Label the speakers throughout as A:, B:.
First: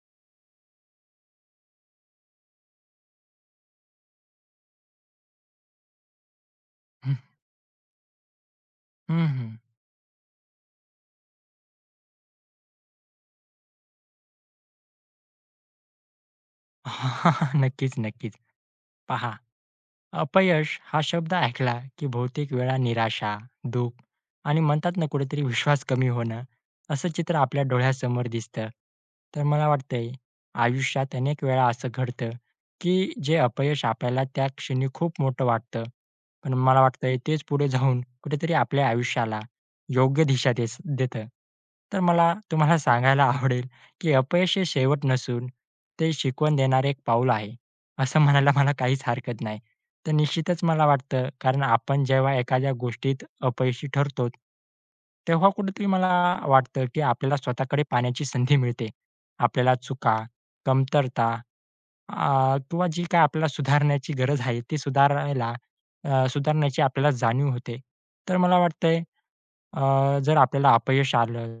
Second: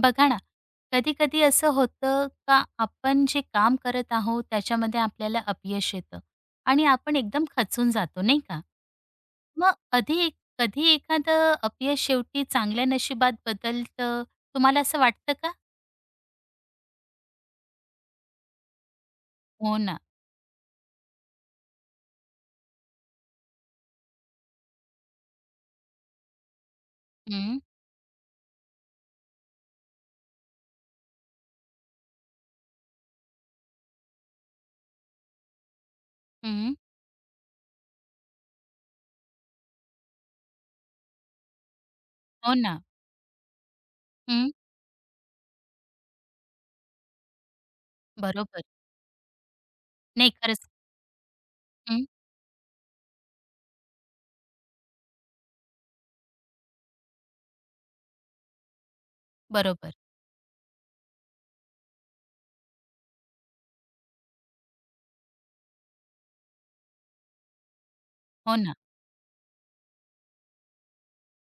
A: बघा ना, कधी-कधी असं होतं का आपण जे काम करत आहोत त्याच्यामध्ये आपल्याला अपयश येतं आणि
B: हं,
A: आपण एकदम खचून जातो, नाही का?
B: हं, हं.
A: मग कधी एखादं अपयश शेवटी चांगल्या नशिबात बदलतं, तुम्हाला असं वाटतं का?
B: नक्कीच, नक्कीच. पहा,
A: हो ना.
B: अपयश हा शब्द ऐकला की बहुतेक वेळा निराशा, दुःख आणि म्हणतात ना कुठेतरी विश्वास कमी होणं असं चित्र
A: हं,
B: आपल्या डोळ्यासमोर दिसतं. तर मला वाटतंय आयुष्यात अनेक वेळा असं घडतं की जे अपयश आपल्याला त्या क्षणी खूप मोठं वाटतं. पण
A: हं.
B: मला वाटतंय तेच पुढे जाऊन कुठेतरी आपल्या आयुष्याला योग्य दिशा देतं. तर मला
A: हो
B: तुम्हाला
A: ना.
B: सांगायला आवडेल की
A: हं,
B: अपयश हे शेवट नसून ते शिकवण देणारे एक पाऊल आहे, असं म्हणायला
A: बरोबर.
B: मला काहीच हरकत नाही. तर
A: नाही खरंच.
B: निश्चितच मला वाटतं, कारण आपण
A: हं,
B: जेव्हा एखाद्या गोष्टीत अपयशी ठरतो, तेव्हा कुठेतरी मला वाटतं, की आपल्याला स्वतःकडे पाहण्याची संधी मिळते. आपल्याला
A: बरोबर.
B: चुका, कमतरता किंवा जी काही आपल्याला सुधारण्याची गरज आहे, ती सुधारण्याची आपल्याला जाणीव होते. तर
A: हो
B: मला
A: ना.
B: वाटतंय जर आपल्याला अपयश आलं,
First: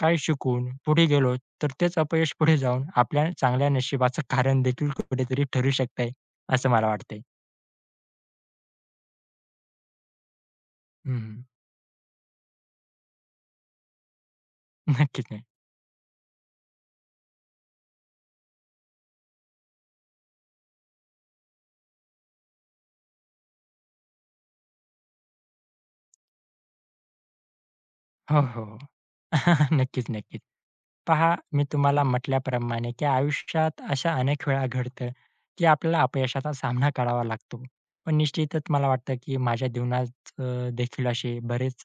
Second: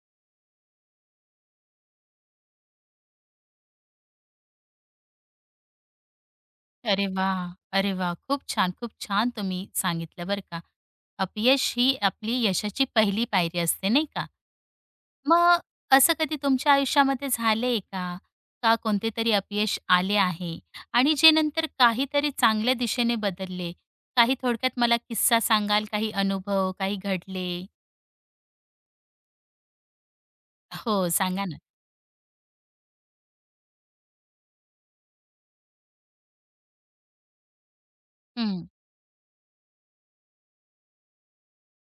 B: काही शिकून पुढे गेलो, तर तेच अपयश पुढे जाऊन आपल्या चांगल्या नशिबाचं कारण देखील कुठेतरी ठरू शकतंय, असं मला
A: अरे
B: वाटतंय.
A: वाह! अरे वाह! खूप छान, खूप छान तुम्ही सांगितलं बरं का.
B: हं.
A: अपयश ही आपली यशाची पहिली पायरी असते, नाही का?
B: नक्कीच नाही.
A: मग असं कधी तुमच्या आयुष्यामध्ये झालंय का? का कोणते तरी अपयश आले आहे आणि जे नंतर काहीतरी चांगल्या दिशेने बदलले? काही थोडक्यात मला किस्सा सांगाल? काही अनुभव, काही घडले?
B: हो, हो, हो. नक्कीच, नक्कीच.
A: हो,
B: पहा,
A: सांगा ना.
B: मी तुम्हाला म्हटल्याप्रमाणे, की आयुष्यात अशा अनेक वेळा घडतं, की आपल्याला अपयशाचा सामना करावा लागतो. पण निश्चितच
A: हं.
B: मला वाटतं, की माझ्या जीवनात देखील असे बरेच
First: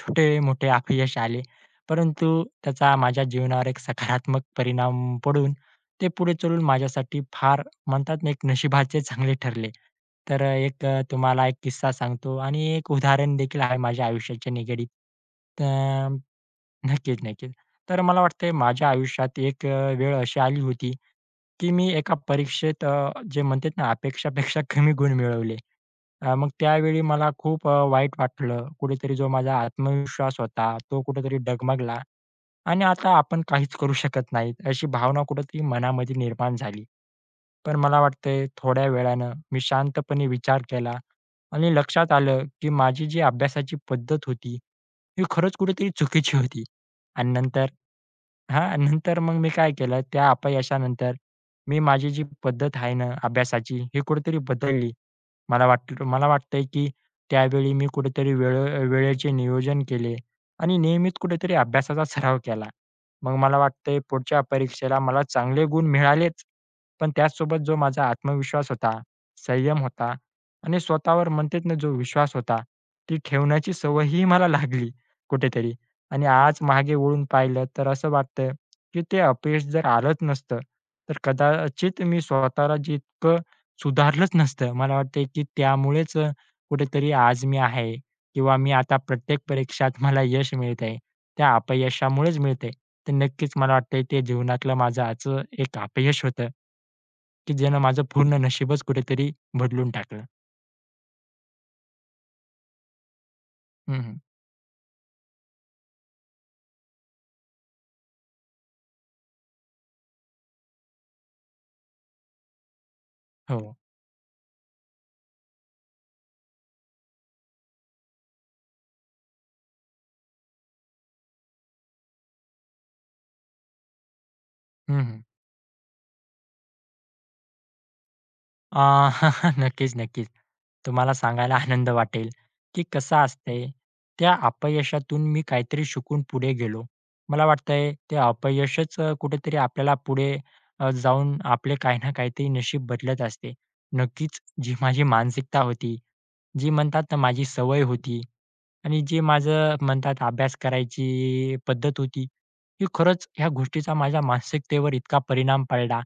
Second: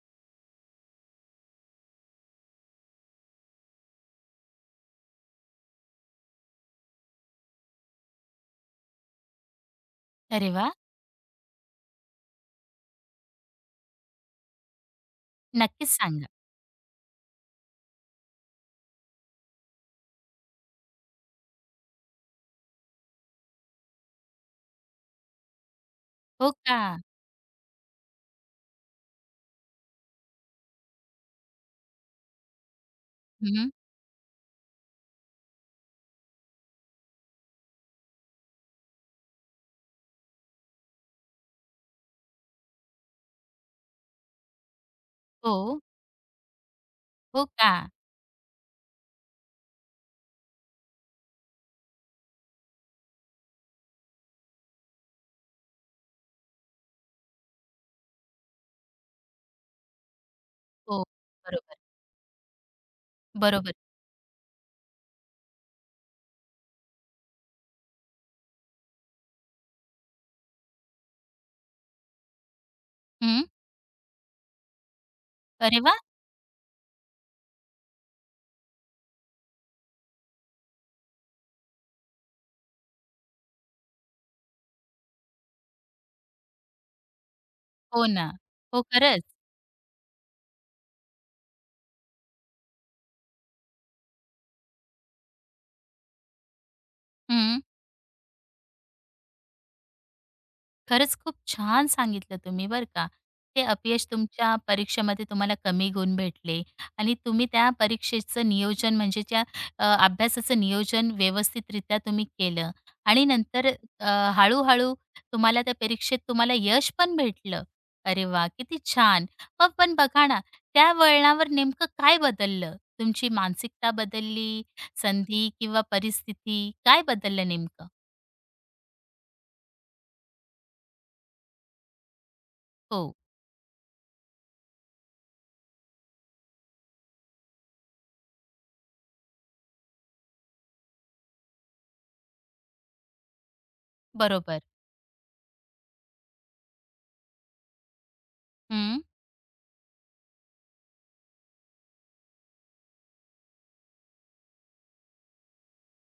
B: छोटे-मोठे अपयश आले. परंतु त्याचा माझ्या जीवनावर एक सकारात्मक परिणाम पडून ते पुढे चालून माझ्यासाठी फार म्हणतात ना, एक नशिबाचे चांगले ठरले. तर
A: अरे वाह!
B: तुम्हाला एक किस्सा सांगतो आणि एक उदाहरण देखील आहे माझ्या आयुष्याच्या निगडीत.
A: नक्कीच सांगा.
B: नक्कीच, नक्कीच. तर मला वाटतंय माझ्या आयुष्यात एक वेळ अशी आली होती, की मी एका परीक्षेत जे म्हणतात ना अपेक्षापेक्षा कमी गुण मिळवले. मग
A: हो का?
B: त्यावेळी मला खूप वाईट वाटलं. कुठेतरी जो माझा आत्मविश्वास होता, तो कुठेतरी डगमगला आणि आता आपण
A: हं.
B: काहीच करू शकत नाही, अशी भावना कुठेतरी मनामध्ये निर्माण झाली. पण मला वाटतंय थोड्या वेळानं मी शांतपणे विचार केला आणि लक्षात आलं, की माझी जी अभ्यासाची पद्धत होती, ही खरंच
A: हो.
B: कुठेतरी चुकीची होती. आणि
A: हो
B: नंतर
A: का?
B: नंतर मग मी काय केलं, त्या अपयशानंतर मी माझी जी पद्धत आहे ना अभ्यासाची, ही कुठेतरी बदलली. मला वाटतंय, की त्यावेळी मी कुठेतरी वेळेचे नियोजन केले आणि
A: हो.
B: नियमित कुठेतरी
A: बरोबर.
B: अभ्यासाचा सराव केला. मग मला
A: बरोबर.
B: वाटतंय पुढच्या परीक्षेला मला चांगले गुण मिळालेच, पण त्याचसोबत जो माझा आत्मविश्वास होता, संयम होता आणि स्वतःवर म्हणतात ना जो विश्वास होता, ती
A: हं.
B: ठेवण्याची सवयही मला लागली कुठेतरी.
A: अरे वाह!
B: आणि आज मागे वळून पाहिलं तर असं वाटतं, की ते अपयश जर आलंच नसतं, तर कदाचित मी स्वतःला जितकं सुधारलंच नसतं. मला वाटतंय, की त्यामुळेच कुठेतरी आज मी आहे
A: हो ना.
B: किंवा मी
A: हो,
B: आता
A: खरंच.
B: प्रत्येक परीक्षात मला यश मिळतंय, त्या अपयशामुळेच मिळतंय. तर नक्कीच मला वाटतंय ते जीवनातलं माझं आजचं एक अपयश होतं, की
A: हं.
B: ज्यानं माझं पूर्ण नशीबच कुठेतरी बदलून टाकलं.
A: खरंच खूप छान सांगितलं तुम्ही बरं का. ते अपयश
B: हं,
A: तुमच्या परीक्षेमध्ये तुम्हाला कमी गुण भेटले आणि तुम्ही त्या परीक्षेचं नियोजन म्हणजे त्या अभ्यासाचं नियोजन व्यवस्थितरित्या तुम्ही केलं आणि नंतर
B: हो.
A: अ, हळू-हळू तुम्हाला त्या परीक्षेत तुम्हाला यश पण भेटलं. अरे वाह! किती छान. मग पण बघा ना, त्या वळणावर नेमकं काय बदललं? तुमची मानसिकता बदलली,
B: हं,
A: संधी किंवा परिस्थिती काय बदललं नेमकं?
B: अ, नक्कीच, नक्कीच. तुम्हाला सांगायला आनंद वाटेल, की
A: हो,
B: कसं असतंय, त्या अपयशातून मी काहीतरी शिकून पुढे गेलो. मला वाटतंय ते अपयशच कुठेतरी आपल्याला पुढे जाऊन आपले काही ना काहीतरी नशीब बदलत असते. नक्कीच
A: बरोबर.
B: जी माझी मानसिकता होती, जी म्हणतात ना माझी सवय होती
A: हं,
B: आणि जे माझं म्हणतात अभ्यास करायची पद्धत होती, ही खरंच ह्या गोष्टीचा माझ्या मानसिकतेवर इतका परिणाम पडला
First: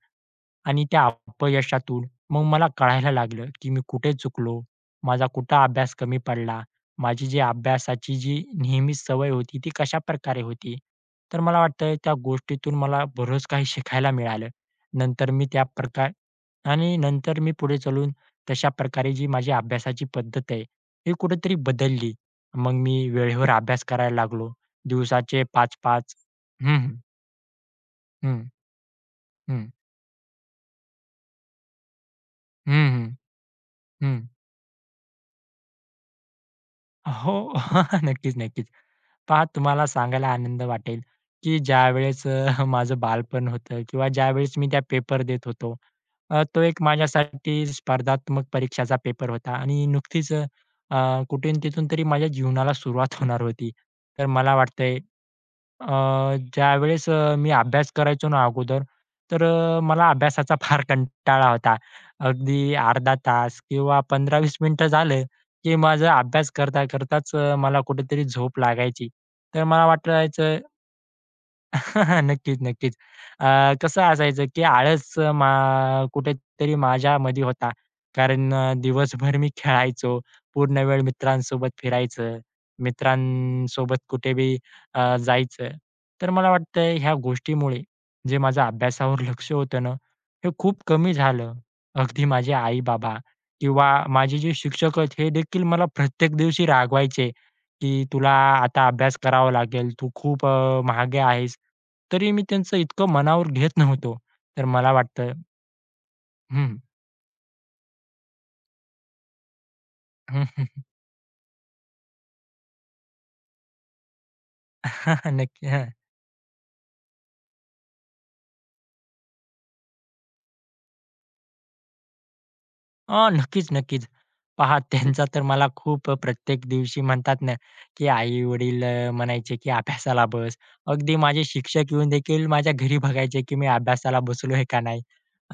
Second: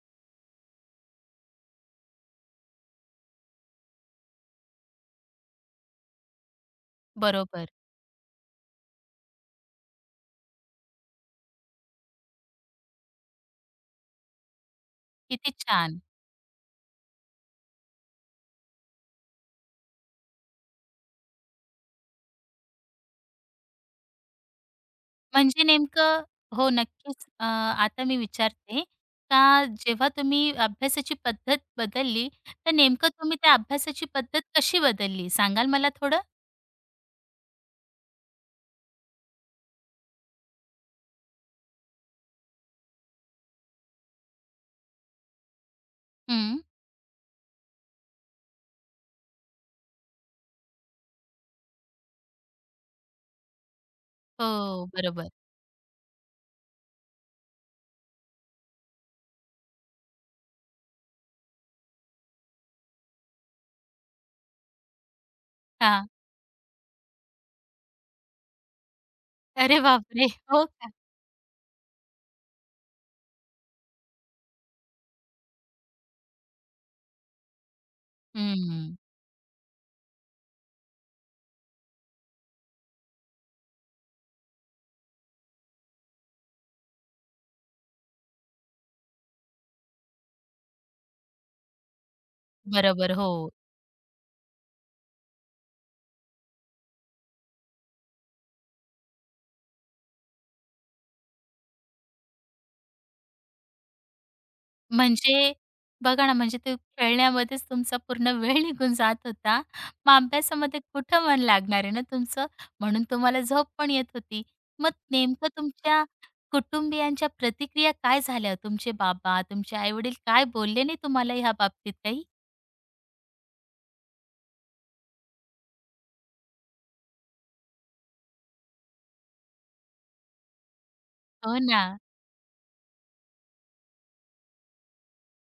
B: आणि त्या अपयशातून मग मला कळायला लागलं, की मी कुठे चुकलो, माझा कुठं अभ्यास कमी पडला, माझी जी
A: बरोबर.
B: अभ्यासाची जी नेहमी सवय होती ती कशाप्रकारे होती. तर मला वाटतं त्या गोष्टीतून मला बरंच काही शिकायला मिळालं. नंतर मी
A: किती
B: त्या
A: छान!
B: प्रकार आणि नंतर मी पुढे चालून तशा प्रकारे जी माझी अभ्यासाची पद्धत आहे, ही कुठेतरी बदलली. मग मी वेळेवर अभ्यास करायला लागलो. दिवसाचे
A: म्हणजे
B: 5-5
A: नेमकं हो,
B: हं,
A: नक्कीच. आता मी
B: हं,
A: विचारते का
B: हं, हं,
A: जेव्हा तुम्ही अभ्यासाची पद्धत बदलली, तर
B: हं,
A: नेमकं
B: हं,
A: तुम्ही त्या अभ्यासाची पद्धत कशी बदलली? सांगाल मला थोडं?
B: हो. नक्कीच, नक्कीच. पहा तुम्हाला सांगायला आनंद वाटेल, की ज्यावेळेस माझं बालपण होतं किंवा ज्यावेळेस मी त्या पेपर देत होतो.
A: हं.
B: तो एक माझ्यासाठी स्पर्धात्मक परीक्षाचा पेपर होता आणि नुकतीच कुठून तिथून तरी माझ्या जीवनाला सुरुवात होणार होती. तर मला
A: हो,
B: वाटतंय
A: बरोबर.
B: ज्यावेळेस मी अभ्यास करायचो ना अगोदर, तर मला अभ्यासाचा फार कंटाळा होता. अगदी अर्धा तास किंवा 15-20 मिनिटं झालं, की
A: हां.
B: माझा अभ्यास करता करताच मला कुठेतरी झोप लागायची. तर
A: अरे
B: मला
A: बापरे!
B: वाटायचं
A: हो का?
B: नक्कीच, नक्कीच. अ, कसं असायचं, की आळस अं, मा कुठेतरी माझ्यामध्ये होता. कारण
A: हं.
B: दिवसभर मी खेळायचो. पूर्ण वेळ मित्रांसोबत फिरायचं. मित्रांसोबत कुठे बी जायचं. तर मला वाटतंय ह्या गोष्टीमुळे जे माझं अभ्यासावर लक्ष होतं ना, हे खूप कमी झालं. अगदी माझे
A: बरोबर,
B: आई-बाबा
A: हो.
B: किंवा माझे जे शिक्षक आहेत, हे देखील मला प्रत्येक दिवशी रागवायचे. की तुला आता अभ्यास करावा लागेल, तू खूप मागे आहेस. तरी मी त्यांचं इतकं मनावर घेत नव्हतो. तर मला वाटतं
A: म्हणजे बघा ना, म्हणजे ते
B: हं,
A: खेळण्यामध्येच तुमचा पूर्ण वेळ निघून जात होता. मग
B: हं.
A: अभ्यासामध्ये कुठं मन लागणार आहे ना तुमचं, म्हणून तुम्हाला झोप पण येत होती. मग नेमकं
B: नक्की.
A: तुमच्या कुटुंबियांच्या प्रतिक्रिया काय झाल्या? तुमचे बाबा, तुमचे आई-वडील काय बोलले नाही तुम्हाला ह्या बाबतीत काही?
B: नक्कीच, नक्कीच. पहा त्यांचा तर मला खूप प्रत्येक दिवशी म्हणतात ना, की आई-वडील म्हणायचे, की "अभ्यासाला बस." अगदी माझे
A: हो ना.
B: शिक्षक येऊन देखील माझ्या घरी बघायचे, की मी अभ्यासाला बसलो आहे का नाही?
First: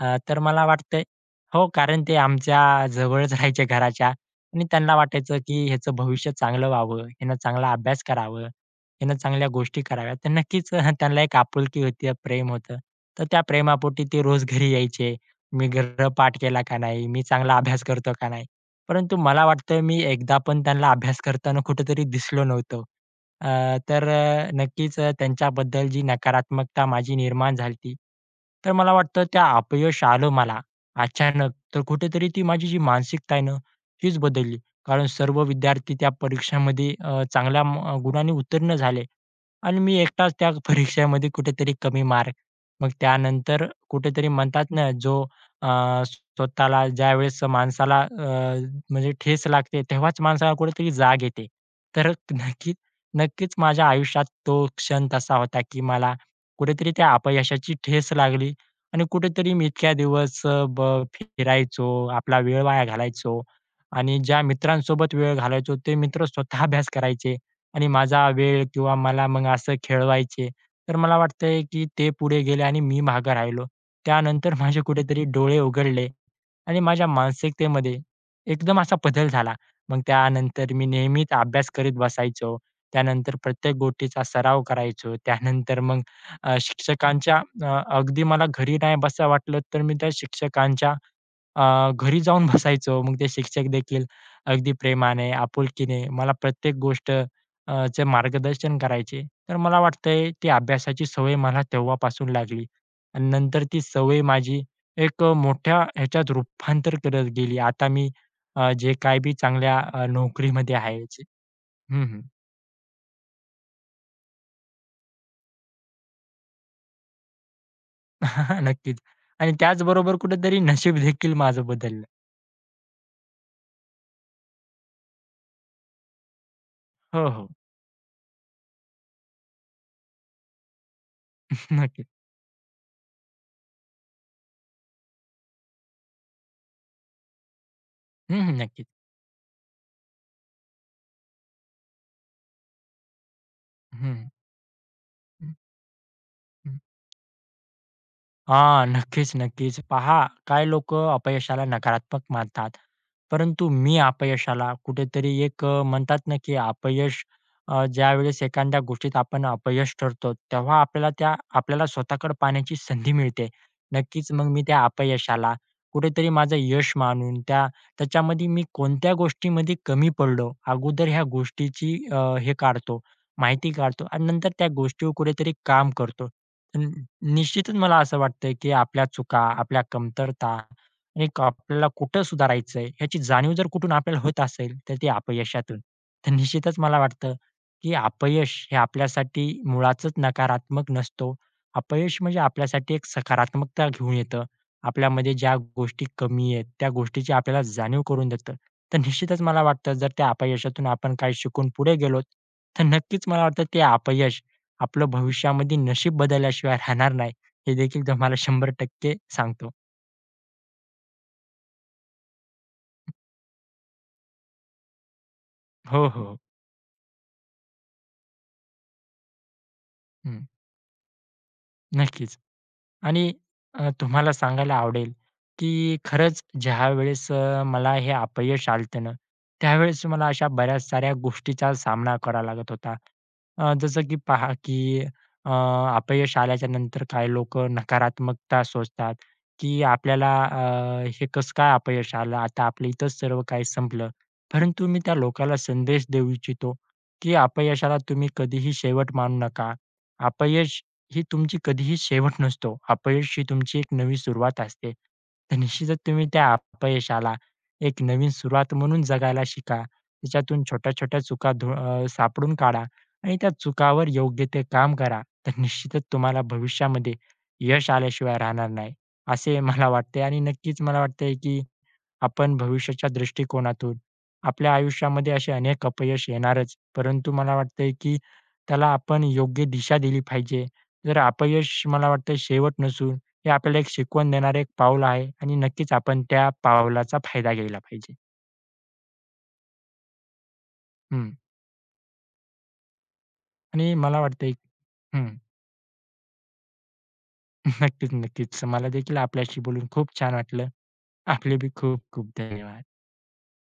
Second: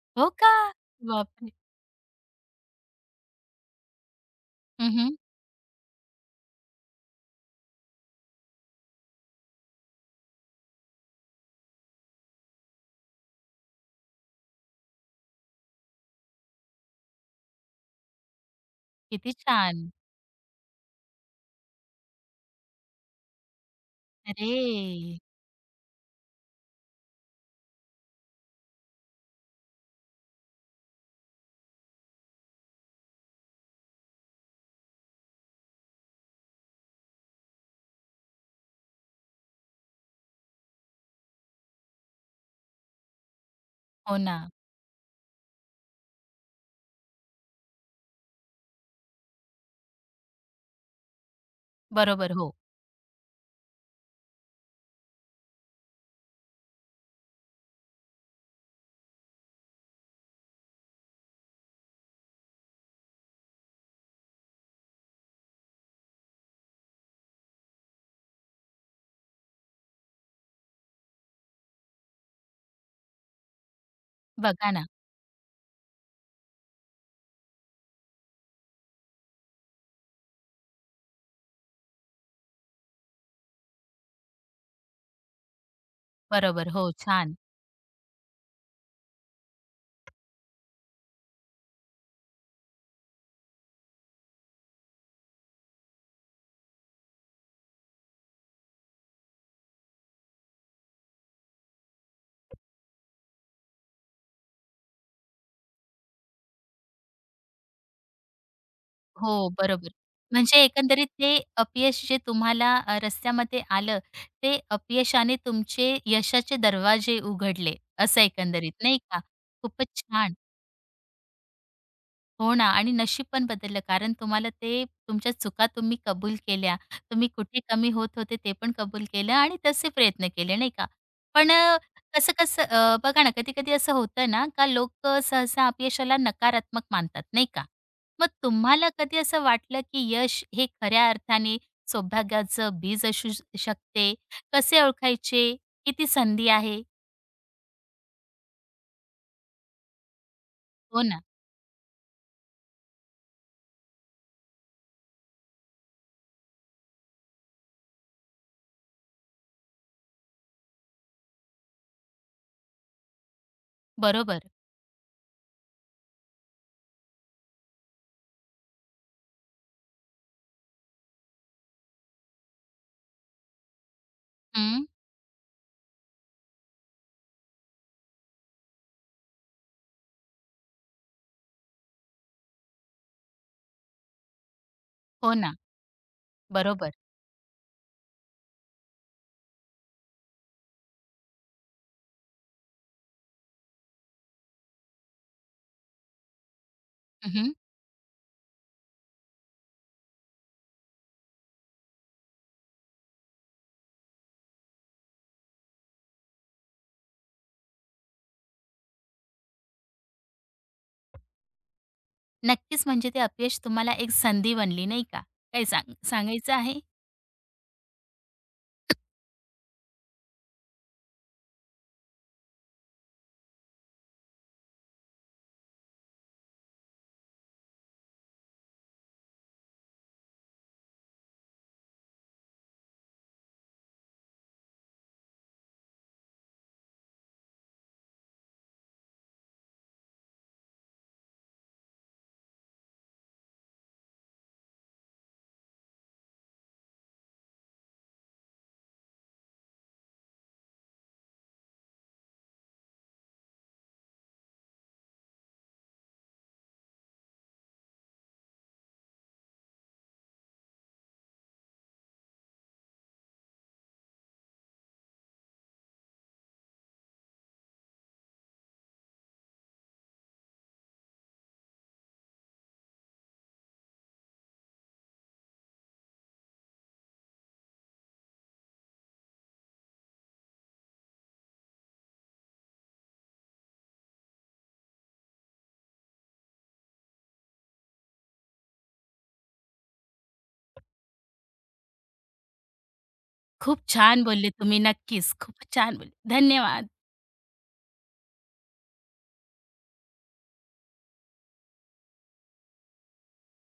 A: हो
B: तर
A: का?
B: मला वाटतंय
A: बापरे!
B: हो, कारण ते आमच्या जवळच राहायचे घराच्या आणि
A: हं,
B: त्यांना
A: हं.
B: वाटायचं, की ह्याचं भविष्य चांगलं व्हावं, ह्यानं चांगला अभ्यास करावं, ह्यानं चांगल्या गोष्टी कराव्या. तर नक्कीच त्यांना एक आपुलकी होती, प्रेम होतं. तर त्या प्रेमापोटी ते रोज घरी यायचे. मी गृहपाठ केला का नाही? मी चांगला अभ्यास करतो का नाही? परंतु
A: किती
B: मला वाटतं
A: छान.
B: मी एकदा पण त्यांना अभ्यास करताना कुठेतरी दिसलो नव्हतो. अ, तर
A: अरे!
B: नक्कीच त्यांच्याबद्दल जी नकारात्मकता माझी निर्माण झालती, तर मला वाटतं त्या अपयश आलं मला अचानक, तर कुठेतरी ती माझी जी मानसिकता आहे ना, तीच बदलली. कारण सर्व विद्यार्थी त्या परीक्षामध्ये चांगल्या गुणांनी उत्तीर्ण झाले आणि मी एकटाच त्या परीक्षेमध्ये कुठेतरी कमी मार्क. मग त्यानंतर
A: हो
B: कुठेतरी
A: ना.
B: म्हणतात ना, अ, स्वतःला ज्यावेळेस माणसाला म्हणजे ठेच लागते, तेव्हाच माणसाला कुठेतरी जाग येते. तर
A: बरोबर. हो.
B: नक्कीच, नक्कीच माझ्या आयुष्यात तो क्षण तसा होता, की मला कुठेतरी त्या अपयशाची ठेच लागली आणि कुठेतरी मी इतक्या दिवस अ, ब फिरायचो, आपला वेळ वाया घालायचो आणि ज्या मित्रांसोबत वेळ घालायचो, ते मित्र स्वतः अभ्यास करायचे आणि माझा वेळ किंवा मला मग असं खेळवायचे. तर मला वाटतंय, की ते पुढे गेले आणि मी मागे राहिलो. त्यानंतर
A: बघा
B: माझे
A: ना.
B: कुठेतरी डोळे उघडले आणि माझ्या मानसिकतेमध्ये एकदम असा बदल झाला. मग त्यानंतर मी नेहमीच अभ्यास करीत बसायचो. त्यानंतर प्रत्येक गोष्टीचा सराव करायचो. त्यानंतर मग
A: बरोबर. हो,
B: शिक्षकांच्या
A: छान.
B: अगदी मला घरी नाही बसा वाटलं तर मी त्या शिक्षकांच्या घरी जाऊन बसायचो. मग ते शिक्षक देखील अगदी प्रेमाने, आपुलकीने मला प्रत्येक गोष्ट चे मार्गदर्शन करायचे. तर मला वाटतंय ती अभ्यासाची सवय मला तेव्हापासून लागली आणि नंतर ती सवय माझी एक मोठ्या ह्याच्यात रूपांतर करत गेली. आता मी जे काही बी
A: हो,
B: चांगल्या
A: बरोबर. म्हणजे
B: नोकरीमध्ये आहे.
A: एकंदरीत ते अपयश
B: हं,
A: जे
B: हं.
A: तुम्हाला रस्त्यामध्ये आलं, ते अपयशाने तुमचे यशाचे दरवाजे उघडले, असं एकंदरीत नाही
B: नक्कीच
A: का?
B: आणि
A: खूपच
B: त्याचबरोबर
A: छान.
B: कुठेतरी नशीब देखील माझं बदललं.
A: हो ना आणि नशीब पण बदललं कारण तुम्हाला ते तुमच्या चुका तुम्ही कबूल केल्या.
B: हो,
A: तुम्ही
B: हो.
A: कुठे कमी होत होते ते पण कबूल केलं आणि तसे प्रयत्न केले नाही का? पण
B: नक्कीच.
A: बघा ना कधी-कधी असं होतं ना का लोकं सहसा अपयशाला नकारात्मक मानतात नाही का? मग
B: हं, हं. नक्कीच.
A: तुम्हाला कधी असं वाटलं की यश हे खऱ्या अर्थाने सौभाग्याचं बीज असू शकते? कसे
B: हं,
A: ओळखायचे? किती संधी
B: हं.
A: आहे?
B: हां, नक्कीच, नक्कीच. पहा, काय लोक
A: हो ना.
B: अपयशाला नकारात्मक मानतात. परंतु मी अपयशाला कुठेतरी एक म्हणतात ना, की अपयश ज्यावेळेस एखाद्या गोष्टीत आपण अपयश ठरतो, तेव्हा आपल्याला आपल्याला स्वतःकडे पाहण्याची संधी मिळते. नक्कीच
A: बरोबर.
B: मग मी त्या अपयशाला कुठेतरी माझं यश मानून त्याच्यामध्ये मी कोणत्या गोष्टीमध्ये कमी पडलो, अगोदर ह्या गोष्टीची माहिती काढतो आणि नंतर त्या
A: हं.
B: गोष्टीवर कुठेतरी काम करतो. न निश्चितच मला असं वाटतंय, की आपल्या चुका, आपल्या कमतरता आणि आपल्याला कुठं सुधारायचंय ह्याची जाणीव जर कुठून आपल्याला होत असेल, तर ती
A: हो ना.
B: अपयशातून. तर निश्चितच
A: बरोबर.
B: मला वाटतं, की अपयश हे आपल्यासाठी मुळातच नकारात्मक नसतो. अपयश म्हणजे आपल्यासाठी एक सकारात्मकता घेऊन येतं. आपल्यामध्ये ज्या गोष्टी कमी आहेत, त्या गोष्टीची आपल्याला जाणीव करून देतं. तर निश्चितच मला वाटतं जर त्या अपयशातून आपण काही शिकून पुढे गेलोत, तर नक्कीच मला वाटतं ते अपयश आपलं भविष्यामध्ये नशीब बदलल्याशिवाय राहणार नाही, हे देखील तुम्हाला 100% सांगतो.
A: नक्कीच, म्हणजे ते अपयश तुम्हाला एक संधी बनली, नाही का? काय सांग
B: हो, हो. हो.
A: सांगायचं आहे?
B: हं. नक्कीच. आणि तुम्हाला सांगायला आवडेल, की खरंच ज्यावेळेस मला हे अपयश आलतं ना, त्यावेळेस मला अशा बऱ्याच साऱ्या गोष्टीचा सामना करावा लागत होता. जसं की पहा, की अ, अपयश आल्याच्या नंतर काही लोक नकारात्मकता सोचतात, की आपल्याला हे कसं काय अपयश आलं? आता आपलं इथंच सर्व काही संपलं. परंतु मी त्या लोकाला संदेश देऊ इच्छितो, की अपयशाला तुम्ही कधीही शेवट मानू नका. अपयश ही तुमची कधीही शेवट नसतो. अपयश ही तुमची एक नवी सुरुवात असते. तर निश्चितच तुम्ही त्या अपयशाला एक नवीन सुरुवात म्हणून जगायला शिका. त्याच्यातून छोट्या-छोट्या चुका सापडून काढा आणि त्या चुकावर योग्य ते काम करा. तर निश्चितच तुम्हाला भविष्यामध्ये यश आल्याशिवाय राहणार नाही, असे मला वाटते आणि नक्कीच मला वाटतंय की आपण भविष्याच्या दृष्टिकोनातून आपल्या आयुष्यामध्ये असे अनेक अपयश येणारच. परंतु मला वाटतंय की त्याला आपण योग्य दिशा दिली पाहिजे. जर अपयश मला वाटतं शेवट नसून हे आपल्याला एक शिकवण देणारे एक पाऊल आहे आणि नक्कीच आपण त्या पावलाचा फायदा घ्यायला पाहिजे. हं.
A: खूप
B: आणि मला
A: छान बोलले
B: वाटतंय
A: तुम्ही.
B: हं.
A: नक्कीच, खूप छान बोलले. धन्यवाद.
B: नक्कीच, नक्कीच. मला देखील आपल्याशी बोलून खूप छान वाटलं. आपले बी खूप खूप धन्यवाद.